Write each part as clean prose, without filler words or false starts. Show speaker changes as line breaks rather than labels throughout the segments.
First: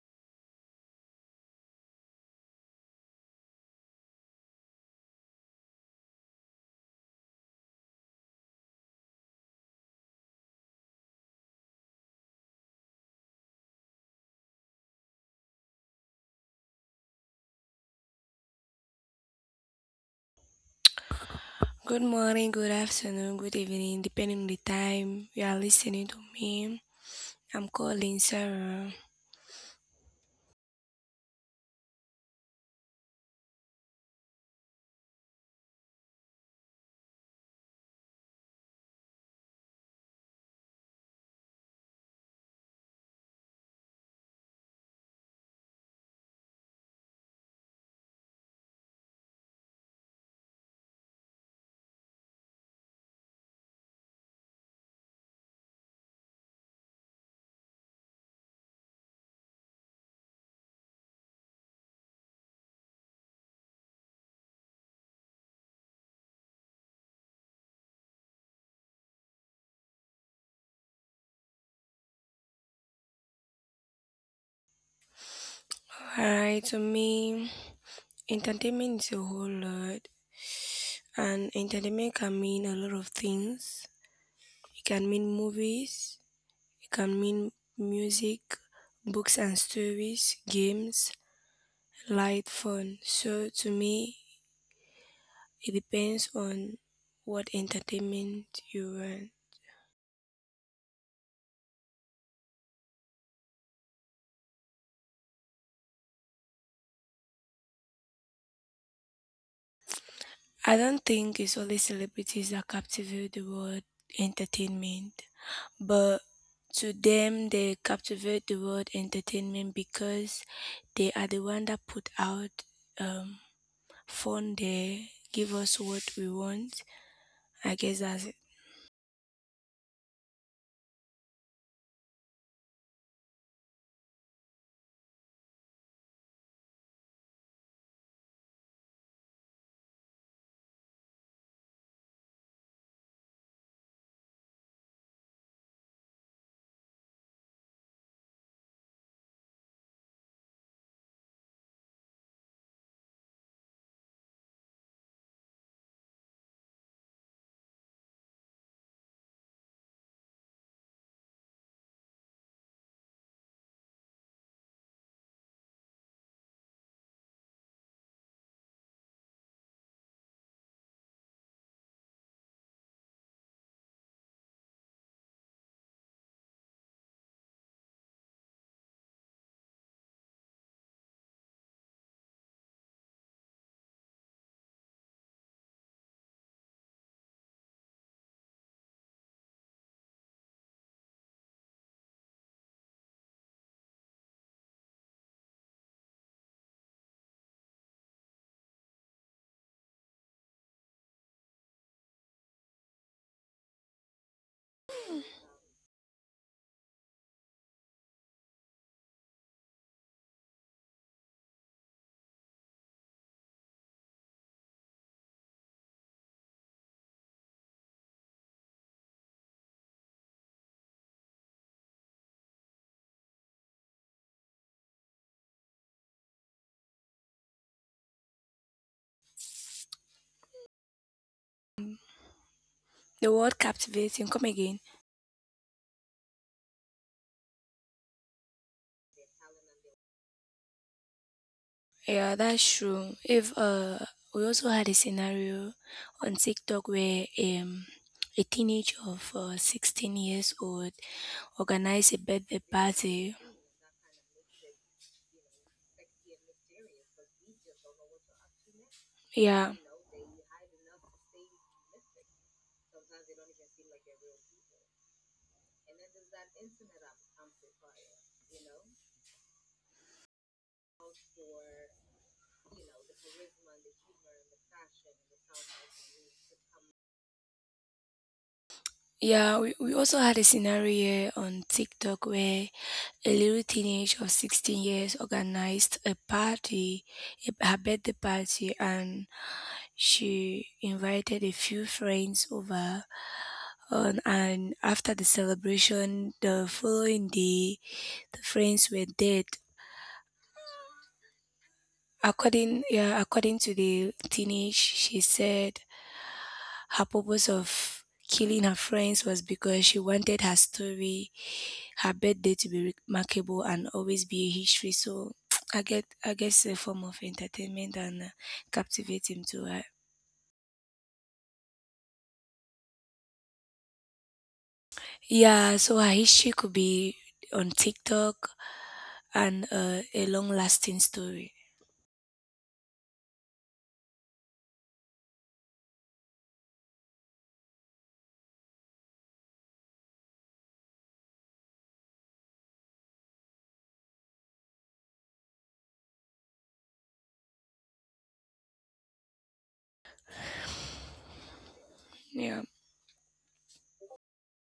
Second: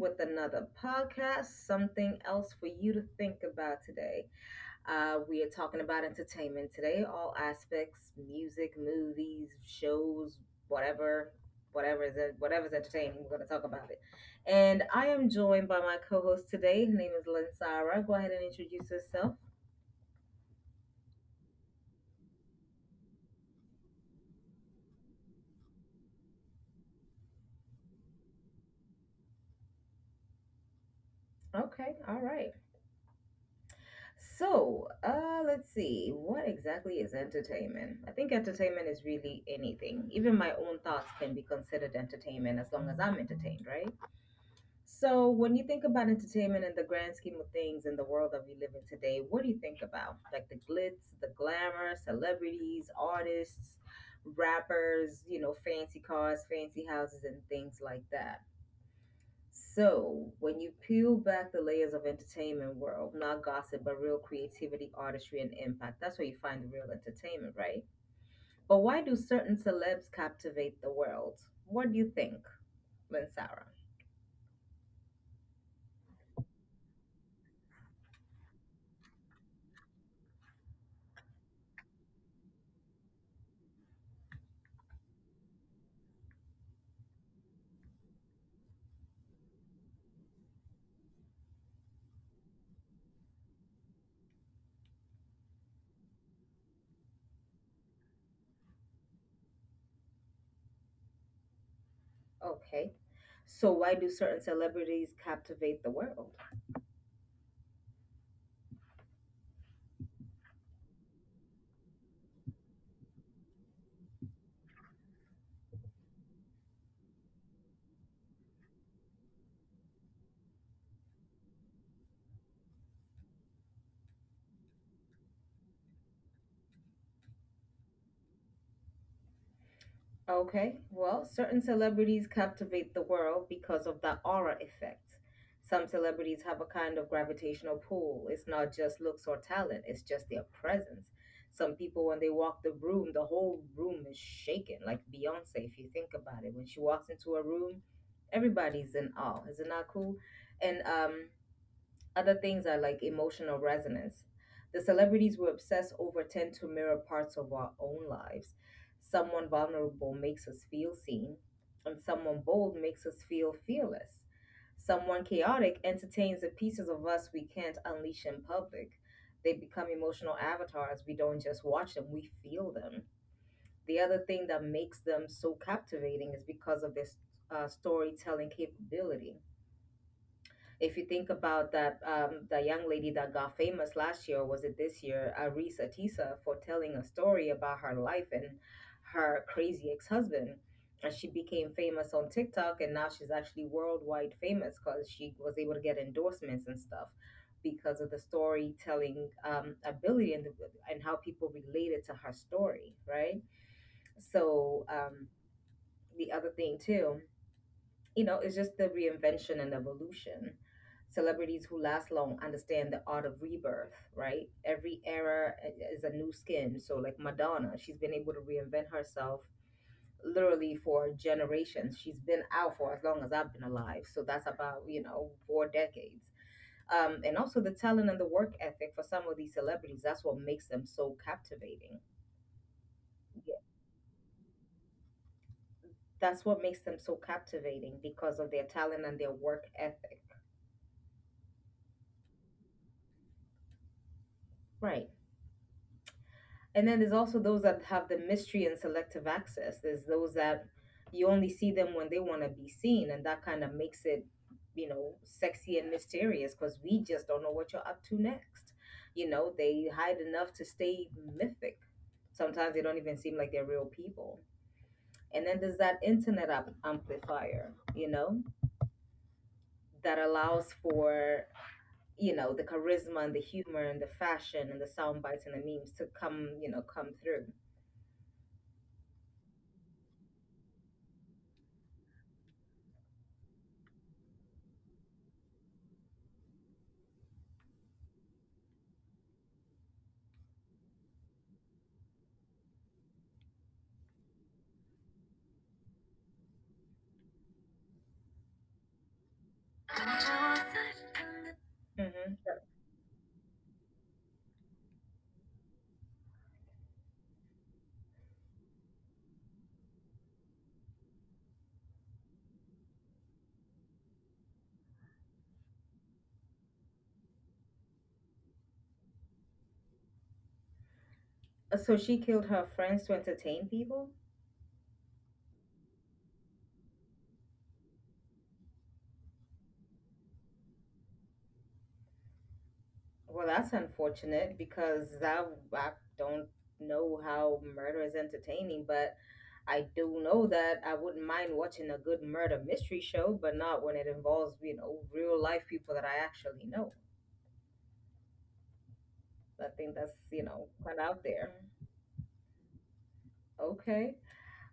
with another podcast, something else for you to think about today. We are talking about entertainment today, all aspects music, movies, shows, whatever. Whatever is whatever's entertaining, we're going to talk about it. And I am joined by my co-host today. Her name is Linsara. Go ahead and introduce yourself.
Good morning, good afternoon, good evening, depending on the time you are listening to me. I'm calling Sarah.
Okay, all right. So, let's see. What exactly is entertainment? I think entertainment is really anything. Even my own thoughts can be considered entertainment as long as I'm entertained, right? So, when you think about entertainment in the grand scheme of things in the world that we live in today, what do you think about? Like the glitz, the glamour, celebrities, artists, rappers, fancy cars, fancy houses, and things like that. So, when you peel back the layers of entertainment world, not gossip, but real creativity, artistry, and impact, that's where you find the real entertainment, right? But why do certain celebs captivate the world? What do you think, Lynn Sarah?
Alright, to me, entertainment is a whole lot, and entertainment can mean a lot of things. It can mean movies, it can mean music, books and stories, games, light fun. So to me, it depends on what entertainment you want.
Okay. So, why do certain celebrities captivate the world?
I don't think it's only celebrities that captivate the world entertainment, but to them they captivate the world entertainment because they are the one that put out um fun there, give us what we want. I guess that's it.
Okay, well, certain celebrities captivate the world because of that aura effect. Some celebrities have a kind of gravitational pull. It's not just looks or talent, it's just their presence. Some people, when they walk the room, the whole room is shaking, like Beyonce, if you think about it. When she walks into a room, everybody's in awe. Isn't that cool? And Other things are like emotional resonance. The celebrities we obsess over tend to mirror parts of our own lives. Someone vulnerable makes us feel seen, and someone bold makes us feel fearless. Someone chaotic entertains the pieces of us we can't unleash in public. They become emotional avatars. We don't just watch them, we feel them. The other thing that makes them so captivating is because of their storytelling capability, if you think about that. Um, the young lady that got famous last year, or was it this year, Aris Atisa, for telling a story about her life and her crazy ex husband. And she became famous on TikTok, and now she's actually worldwide famous because she was able to get endorsements and stuff because of the storytelling ability, and how people related to her story, right? So, the other thing, too, it's just the reinvention and evolution. Celebrities who last long understand the art of rebirth, right? Every era is a new skin. So, like Madonna, she's been able to reinvent herself literally for generations. She's been out for as long as I've been alive. So, that's about four decades. And also the talent and the work ethic for some of these celebrities, that's what makes them so captivating.
The word
Yeah.
captivating, come again.
That's what makes them so captivating because of their talent and their work ethic.
Yeah, that's true. If we also had a
Right.
scenario on
And
TikTok
then there's
where
also those that have the
a
mystery and
teenager of
selective access. There's
16
those
years
that
old
you only see them when
organized a
they want to
birthday
be seen, and
party.
that kind of makes it sexy and mysterious because we just don't know what you're up to next. You know,
Yeah.
they hide enough to stay mythic. Sometimes they don't even seem like they're real people. And then there's that internet up amplifier, that allows for, the charisma and the humor and the fashion and the sound bites and the memes to come through.
Yeah, we also had a scenario here on TikTok where a little teenager of 16 years organized a party, a, her birthday party, and she invited a few friends over. And after the celebration, the following day, the friends were dead.
Hmm.
According, yeah, according to the teenage, she said her purpose of killing her friends was because she wanted her story, her birthday to be remarkable and always be a history. So I guess a form of entertainment and captivate him to her.
So she killed her friends to entertain people?
Yeah, so her history could be on TikTok and a long lasting story.
Well, that's unfortunate because I don't know how murder is entertaining, but I do know that I wouldn't mind watching a good murder mystery show, but not when it involves real life people that I actually know. I think that's, kind of out there.
Yeah.
Okay.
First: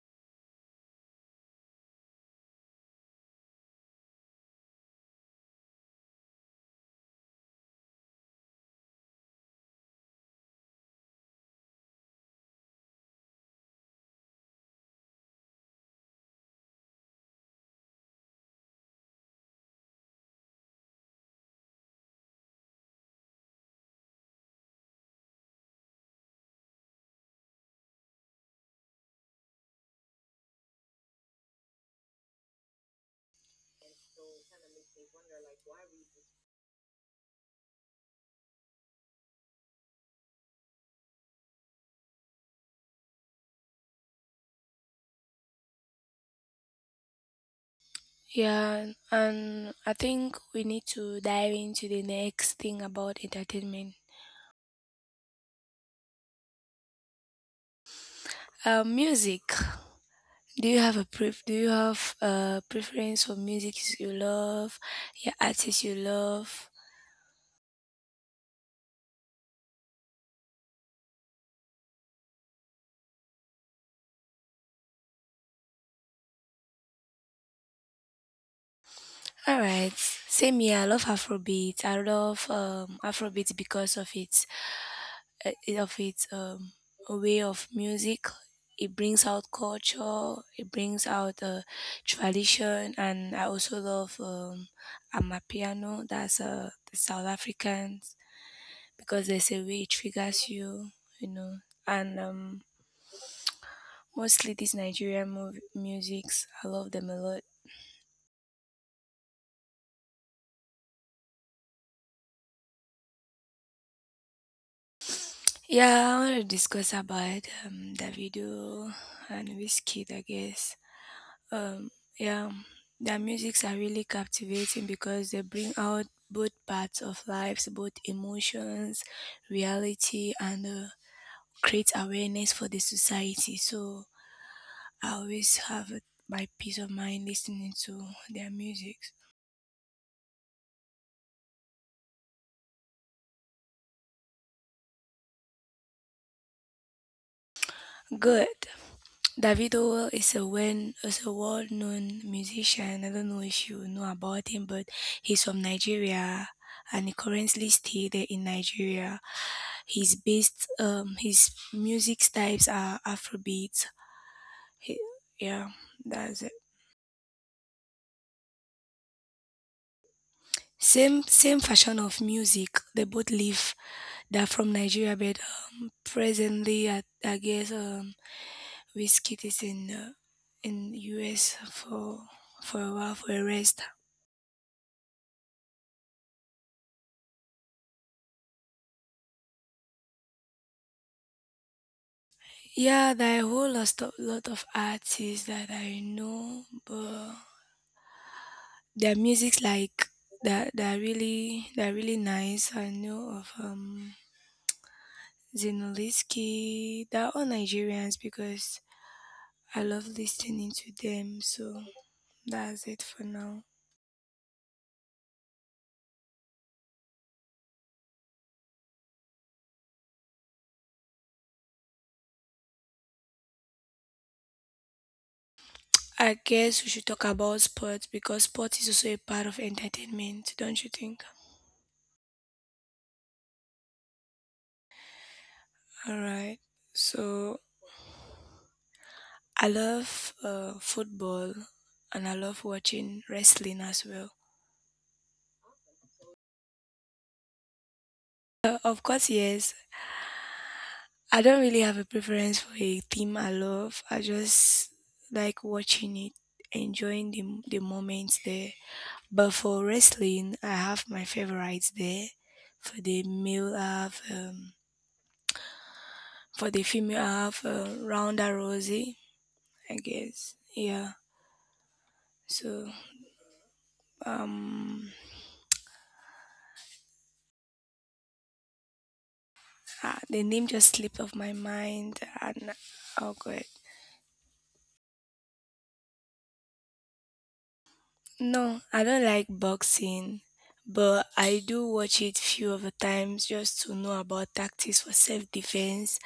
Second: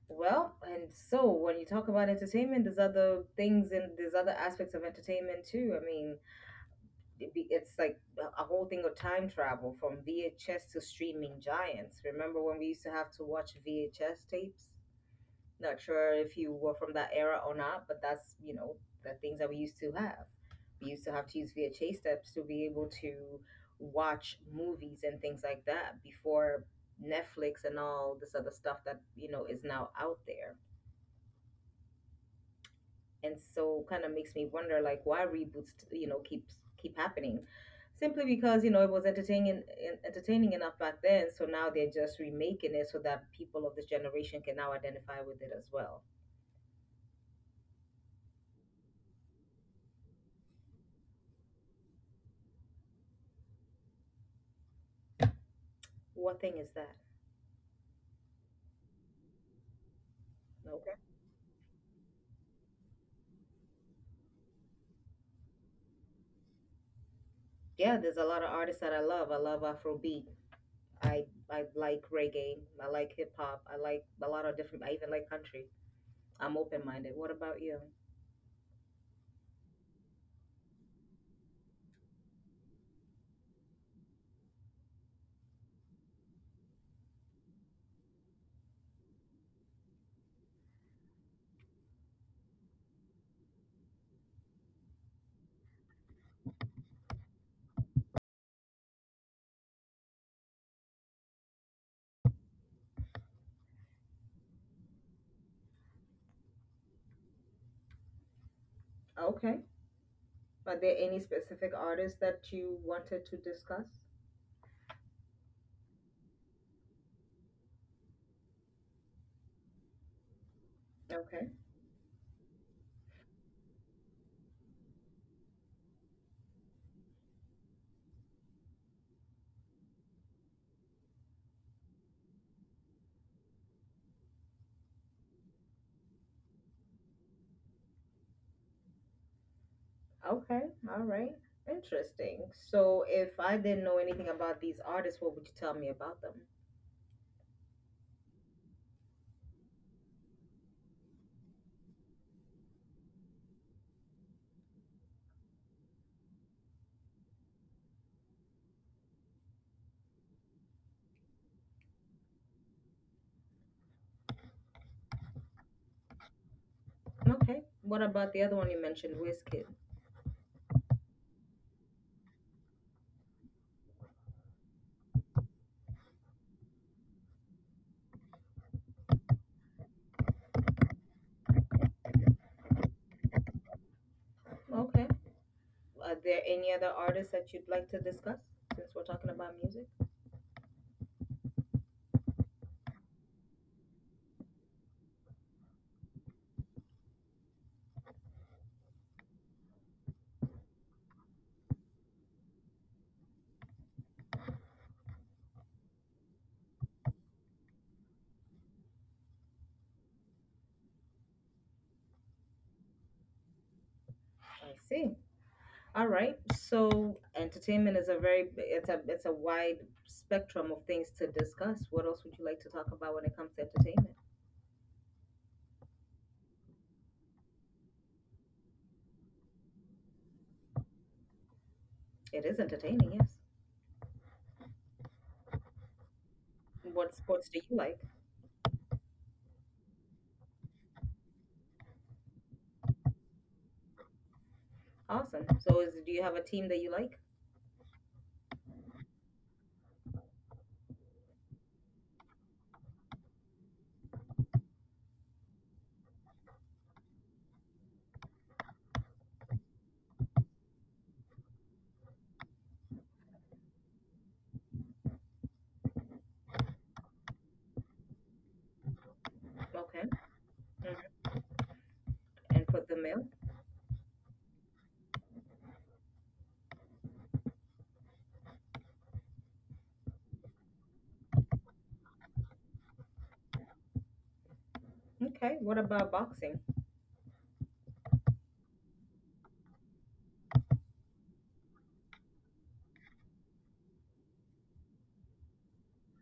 Well, and so when you talk about entertainment, there's other things and there's other aspects of entertainment too. I mean, it's like a whole thing of time travel from VHS to streaming giants. Remember when we used to have to watch VHS tapes? Not sure if you were from that era or not, but that's the things that we used to have. We used to have to use VHS tapes to be able to watch movies and things like that before Netflix and all this other stuff that is now out there. And so kind of makes me wonder like why reboots keep happening, simply because it was entertaining entertaining enough back then, so now they're just remaking it so that people of this generation can now identify with it as well.
Yeah, and I think we need to dive into the next thing about entertainment.
What thing is that?
Music.
Okay.
Do you have a preference for music you love? Your artists you love?
Yeah, there's a lot of artists that I love. I love afrobeat. I i like reggae. I like hip-hop. I like a lot of different. I even like country. I'm open-minded. What about you?
All right, same here. I love Afrobeat. I love Afrobeat because of its uh, of its um, way of music. It brings out culture. It brings out tradition, and I also love Amapiano. That's the South Africans, because there's a way it triggers you, you know. And mostly these musics. I love them a lot.
Okay. Are there any specific artists that you wanted to discuss?
Yeah, I want to discuss about Davido and Wizkid, I guess.
Okay.
Um, yeah, their musics are really captivating because they bring out both parts of lives, both emotions, reality, and create awareness for the society. So I always have my peace of mind listening to their music.
Okay, all right. Interesting. So if I didn't know anything about these artists, what would you tell me about them?
Good. David Ower is a world known musician. I don't know if you know about him, but he's from Nigeria and he currently stay there in Nigeria. He's based, his music types are Afrobeat. He, yeah, that's it.
Okay. What about the other one you mentioned, Wizkid?
Same fashion of music. They both live They're from Nigeria, but presently I guess Whiskey is in US for a while, for a rest.
Okay. Are there any other artists that you'd like to discuss since we're talking about music?
Yeah, there are a whole lot of artists that I know, but their music's like that. They're really nice. I know of Zinoliski. They're all Nigerians because I love listening to them. So that's it for now.
I see. All right. So entertainment is a very it's a wide spectrum of things to discuss. What else would you like to talk about when it comes to entertainment?
I guess we should talk about sports because sport is also a part of entertainment, don't you think?
It is entertaining, yes.
All right.
What sports
So
do you like?
I love football and I love watching wrestling as well.
Awesome. So is Do you have a team that you like?
Of course, yes. I don't really have a preference for a team I love. I just like watching it, enjoying the moments there. But for wrestling, I have my favorites there. For the male, I have, for the female, I have Ronda Rousey, I
Okay.
guess. Yeah.
And
So,
put the male.
um, the name just slipped off my mind, and oh god.
Okay, what about boxing?
No, I don't like boxing, but I do watch it few of the times just to know about tactics for self-defense,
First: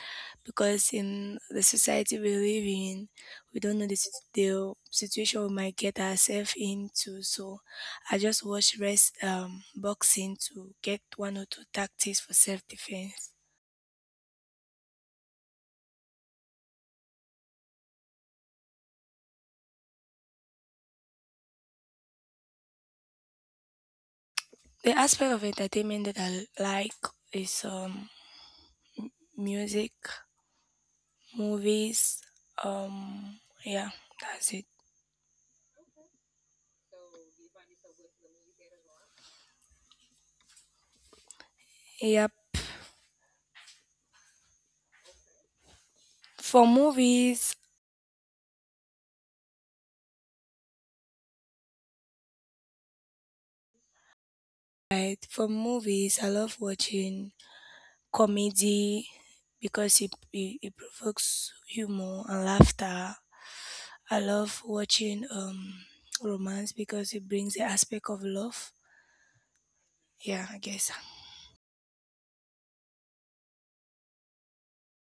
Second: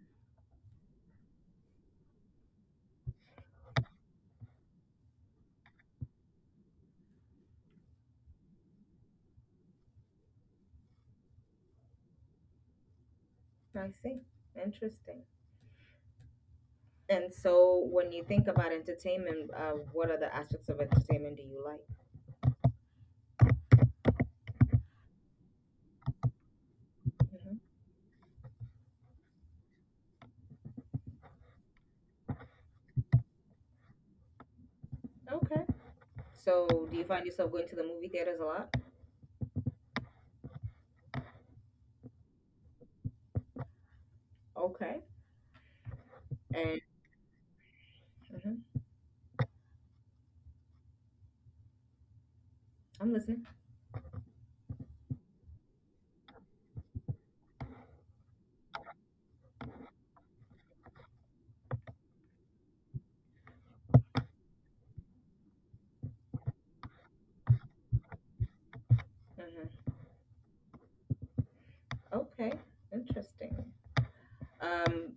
because in the society we live in, we don't know the situation we might get ourselves into. So I just watch rest boxing to get one or two tactics for self-defense.
I see. Interesting. And so, when you think about entertainment, what are the aspects of entertainment do you like?
The aspect of entertainment that I like
Hmm.
is music, movies, um, yeah, that's it.
Okay. So, do you find yourself going to the movie theaters a lot?
Yep.
Okay.
For
And
movies,
Mhm. I'm listening.
right? For movies, I love watching comedy because it provokes humor and laughter. I love watching romance because it brings the aspect of love.
Hmm.
Yeah, I guess.
Okay. Interesting. Um.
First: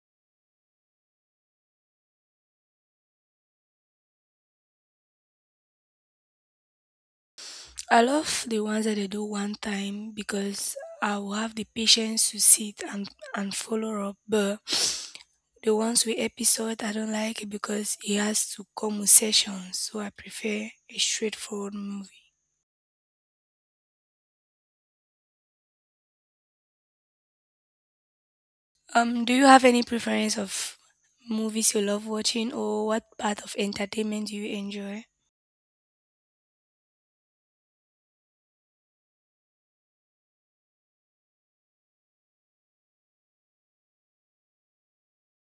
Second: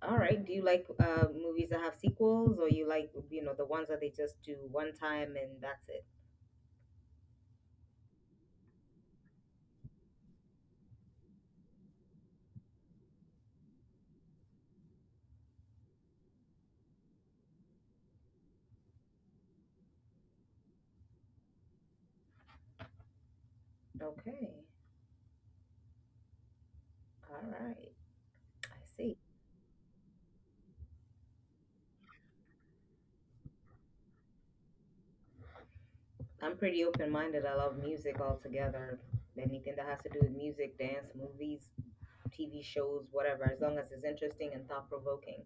All right. Do you like movies that have sequels, or you like the ones that they just do one time and that's it?
I love the ones that they do one time because I will have the patience to sit and follow up. But the ones with episode I don't like it because it has to come with sessions, so I prefer a straightforward movie.
Okay. All right. I see.
Do you have any preference of movies you love watching, or what part of entertainment do you enjoy?
I'm pretty open minded. I love music altogether. Anything that has to do with music, dance, movies, TV shows, whatever, as long as it's interesting and thought provoking.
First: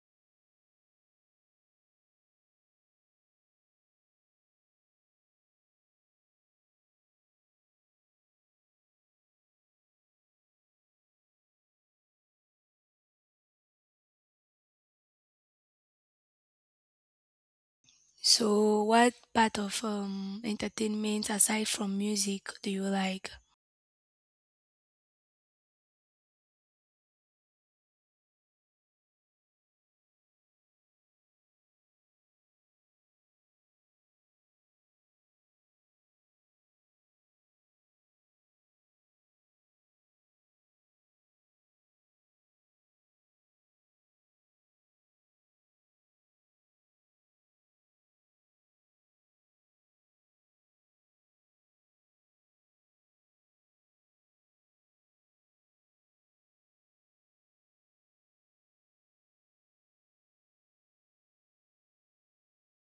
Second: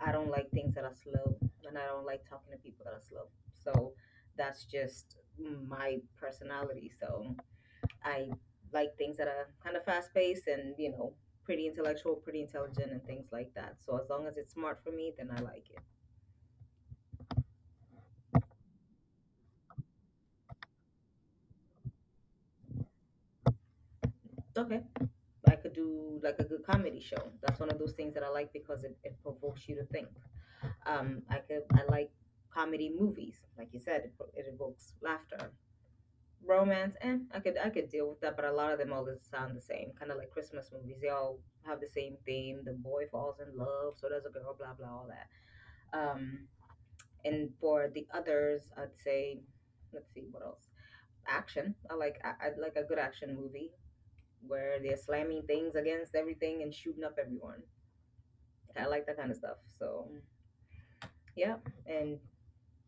I don't like things that are slow, and I don't like talking to people that are slow. So that's just my personality. So I like things that are kind of fast paced and pretty intellectual, pretty intelligent, and things like that. So as long as it's smart for me, then I like it.
So, what part of entertainment aside from music do you like?
Okay. I could do like a good comedy show. That's one of those things that I like because it provokes you to think. I like comedy movies, like you said. It, pro- it evokes laughter. Romance, and I could deal with that, but a lot of them all just sound the same, kind of like Christmas movies. They all have the same theme. The boy falls in love, so does a girl, blah blah, all that. Um, and for the others, I'd say, let's see what else. Action. I like a good action movie where they're slamming things against everything and shooting up everyone. I like that kind of stuff. So Mm, yeah, and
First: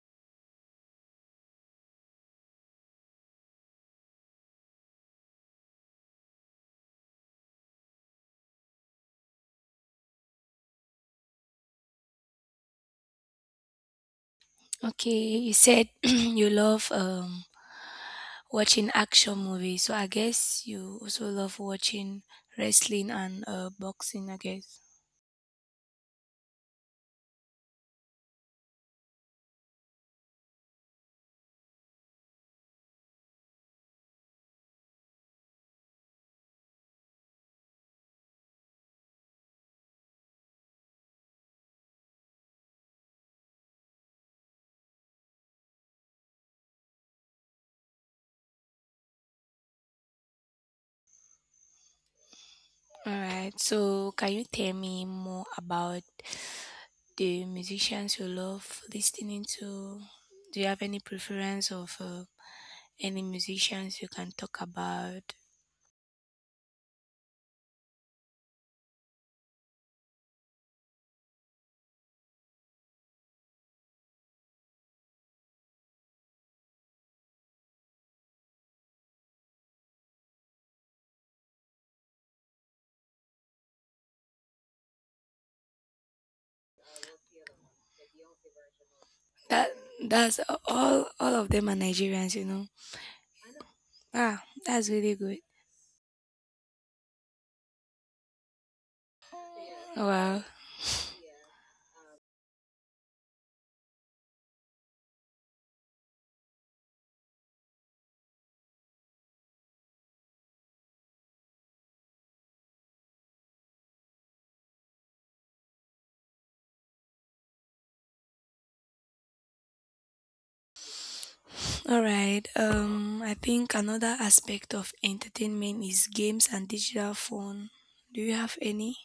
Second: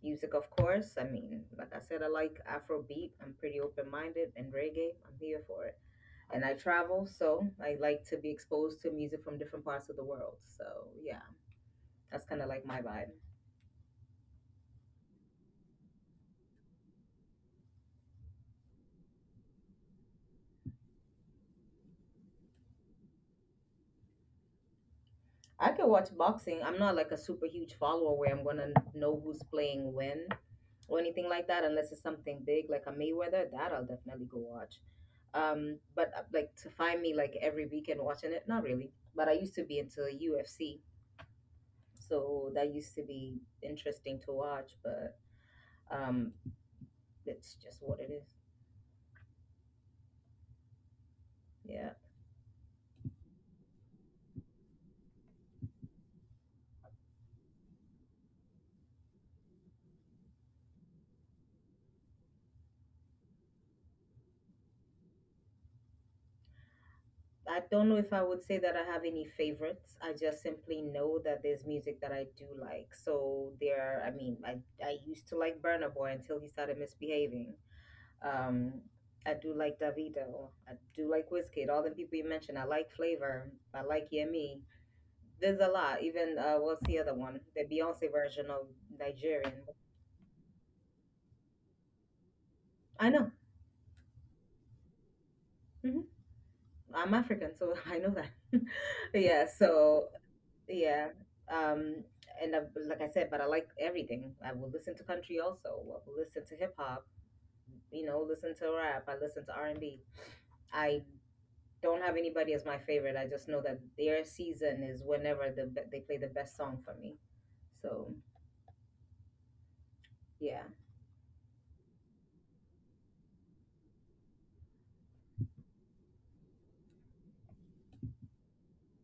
music, of course. I mean, like I said, I like Afrobeat. I'm pretty open minded and reggae. I'm here for it. And I travel, so I like to be exposed to music from different parts of the world. So yeah, that's kind of like my vibe.
Okay, you said you love watching action movies. So I guess you also love watching wrestling and boxing, I guess.
I can watch boxing. I'm not like a super huge follower where I'm gonna know who's playing when or anything like that, unless it's something big like a Mayweather. That I'll definitely go watch. But like to find me like every weekend watching it, not really. But I used to be into UFC, so that used to be interesting to watch. But um, it's just what it is. Yeah.
All right. So can you tell me more about the musicians you love listening to? Do you have any preference of any musicians you can talk about?
I don't know if I would say that I have any favorites. I just simply know that there's music that I do like. So there, I mean, I used to like Burna Boy until he started misbehaving. Um, I do like Davido. I do like Wizkid. All the people you mentioned. I like Flavor. I like Yemi. There's a lot. Even what's the other one? The Beyonce version of Nigerian.
That that's all. All of them are Nigerians, you know.
I know.
Ah, that's really good.
Hmm. I'm African, so I know that. Yeah. So
Wow.
yeah. Um, and I, like I said, but I like everything. I will listen to country also. I will listen to hip hop. You know, listen to rap. I listen to R&B. I don't have anybody as my favorite. I just know that their season is whenever the they play the best song for me. So yeah.
All right. I think another aspect of entertainment is games and digital phone. Do you have any?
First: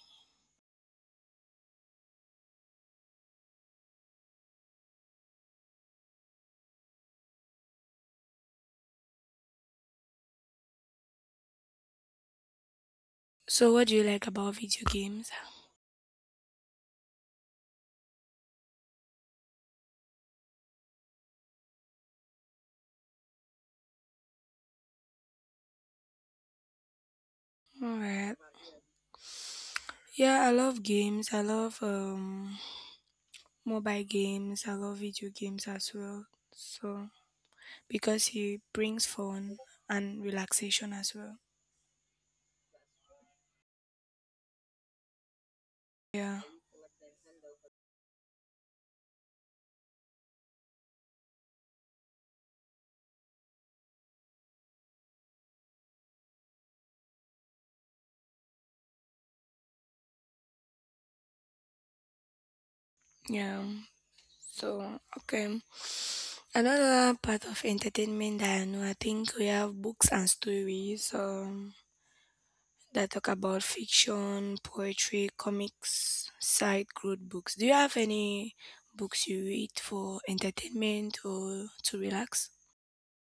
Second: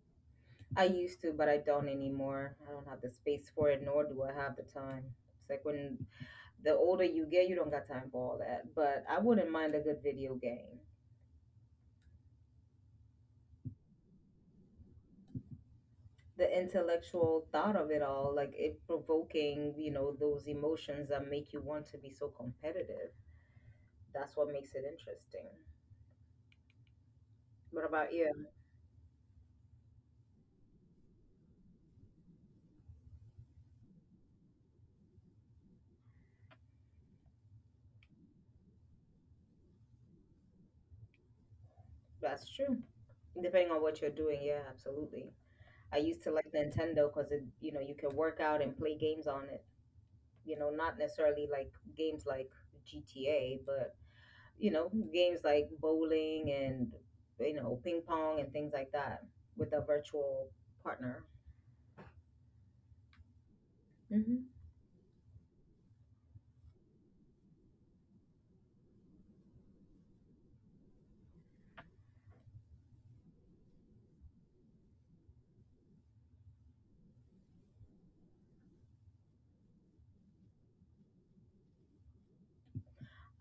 I used to, but I don't anymore. I don't have the space for it, nor do I have the time. It's like when the older you get, you don't got time for all that. But I wouldn't mind a good video game.
So, what do you like about video games?
The intellectual thought of it all, like it provoking those emotions that make you want to be so competitive. That's what makes it interesting. What
All
about
right.
you?
Yeah, I love games. I love mobile games. I love video games as well. So because it brings fun and relaxation as well.
That's true. Depending on what you're doing, yeah, absolutely. I used to
Yeah.
like Nintendo because it, you can work out and play games on it. You know, not necessarily like games like GTA, but games like bowling and ping pong and things like that with a virtual partner.
Yeah. So okay. Another part of entertainment that I know, I think we have books and stories. That talk about fiction, poetry, comics, side growth books. Do you have any books you read for entertainment or to relax?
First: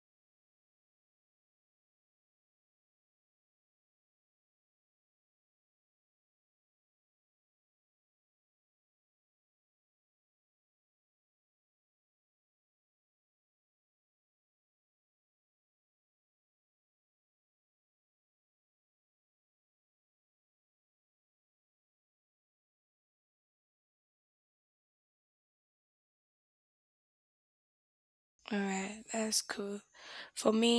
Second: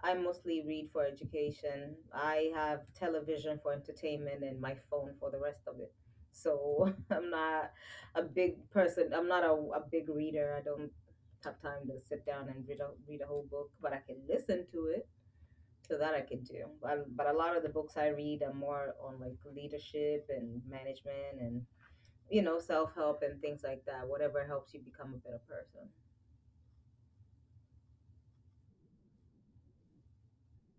I mostly read for education. I have television for entertainment and my phone for the rest of it. So I'm not a big person. I'm not a big reader. I don't have time to sit down and read a whole book, but I can listen to it. So that I can do. But a lot of the books I read are more on like leadership and management and self help and things like that, whatever helps you become a better person.
All right, that's cool. For me,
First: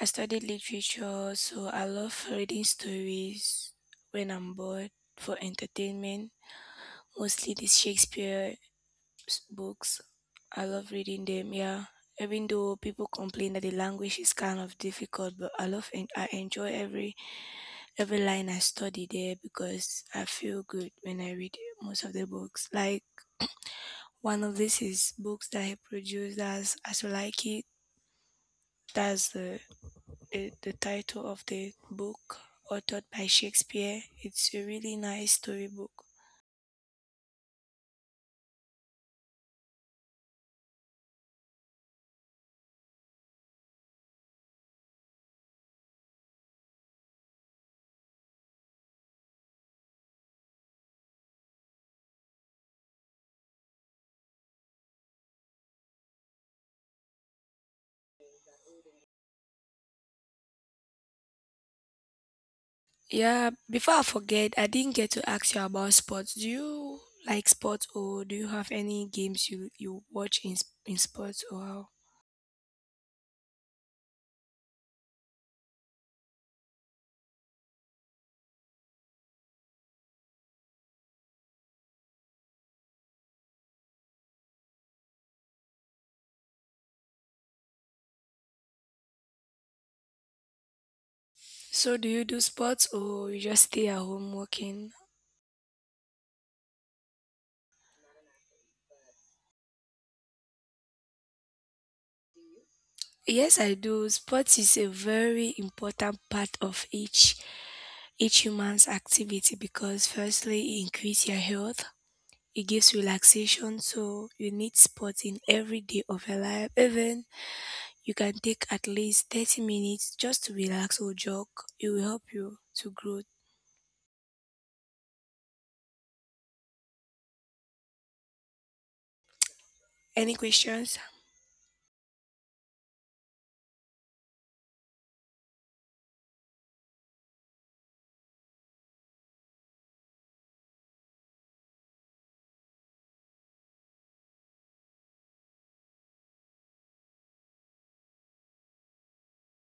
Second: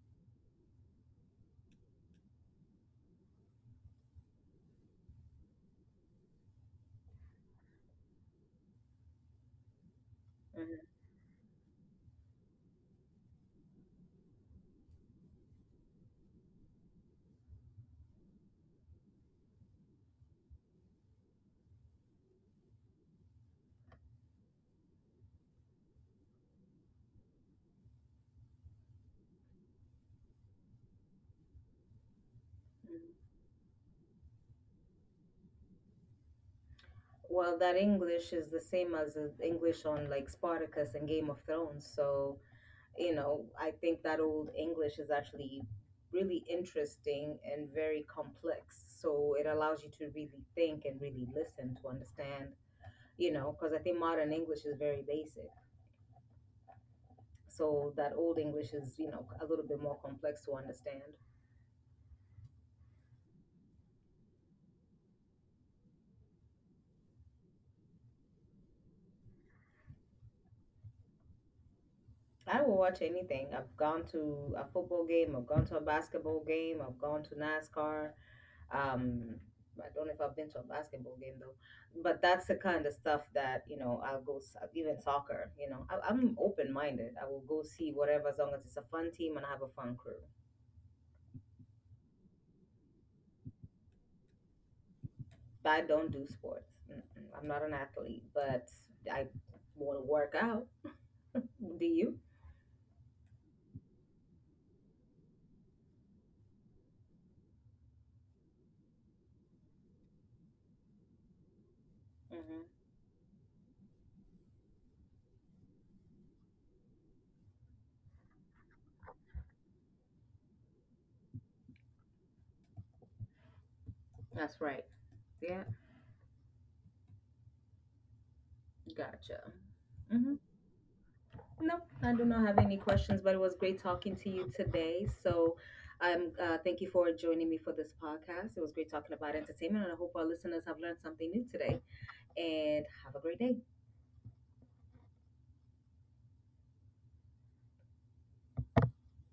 I studied literature, so I love reading stories when I'm bored for entertainment. Mostly the books. I
Mhm.
love reading them. Yeah, even though people complain that the language is kind of difficult, but I love and I enjoy every line I study there because I feel good when I read most of the books. Like one of this is books that he produced As You Like It. That's the title of the book authored by Shakespeare. It's a really nice storybook.
Well, that English is the same as the English on like Spartacus and Game of Thrones. So, I think that old English is actually really interesting and very complex. So it allows you to really think and really listen to understand, because I think modern English is very basic. So that old English is a little bit more complex to understand.
Yeah, before I forget, I didn't get to ask you about sports. Do you like sports or do you have any games you watch in in sports or how?
I will watch anything. I've gone to a football game, I've gone to a basketball game, I've gone to NASCAR. Um, I don't know if I've been to a basketball game though, but that's the kind of stuff that you know I'll go. Even soccer, you know, I'm open minded. I will go see whatever as long as it's a fun team and I have a fun crew.
So do you do sports or you just stay at home working?
But I don't do sports. Mm-mm. I'm not an athlete, but I want to work out. Do you?
Yes, I do. Sports is a very important part of each human's activity because firstly, it increase your health. It
Hmm.
gives relaxation, so you need sports in every day of your life, even you can take at least 30 minutes just to relax or jog. It will help you to grow.
That's right. Yeah, Gotcha.
Any
Hmm.
questions?
No, I do not have any questions, but it was great talking to you today. So, thank you for joining me for this podcast. It was great talking about entertainment, and I hope our listeners have learned something new today. And have a great day.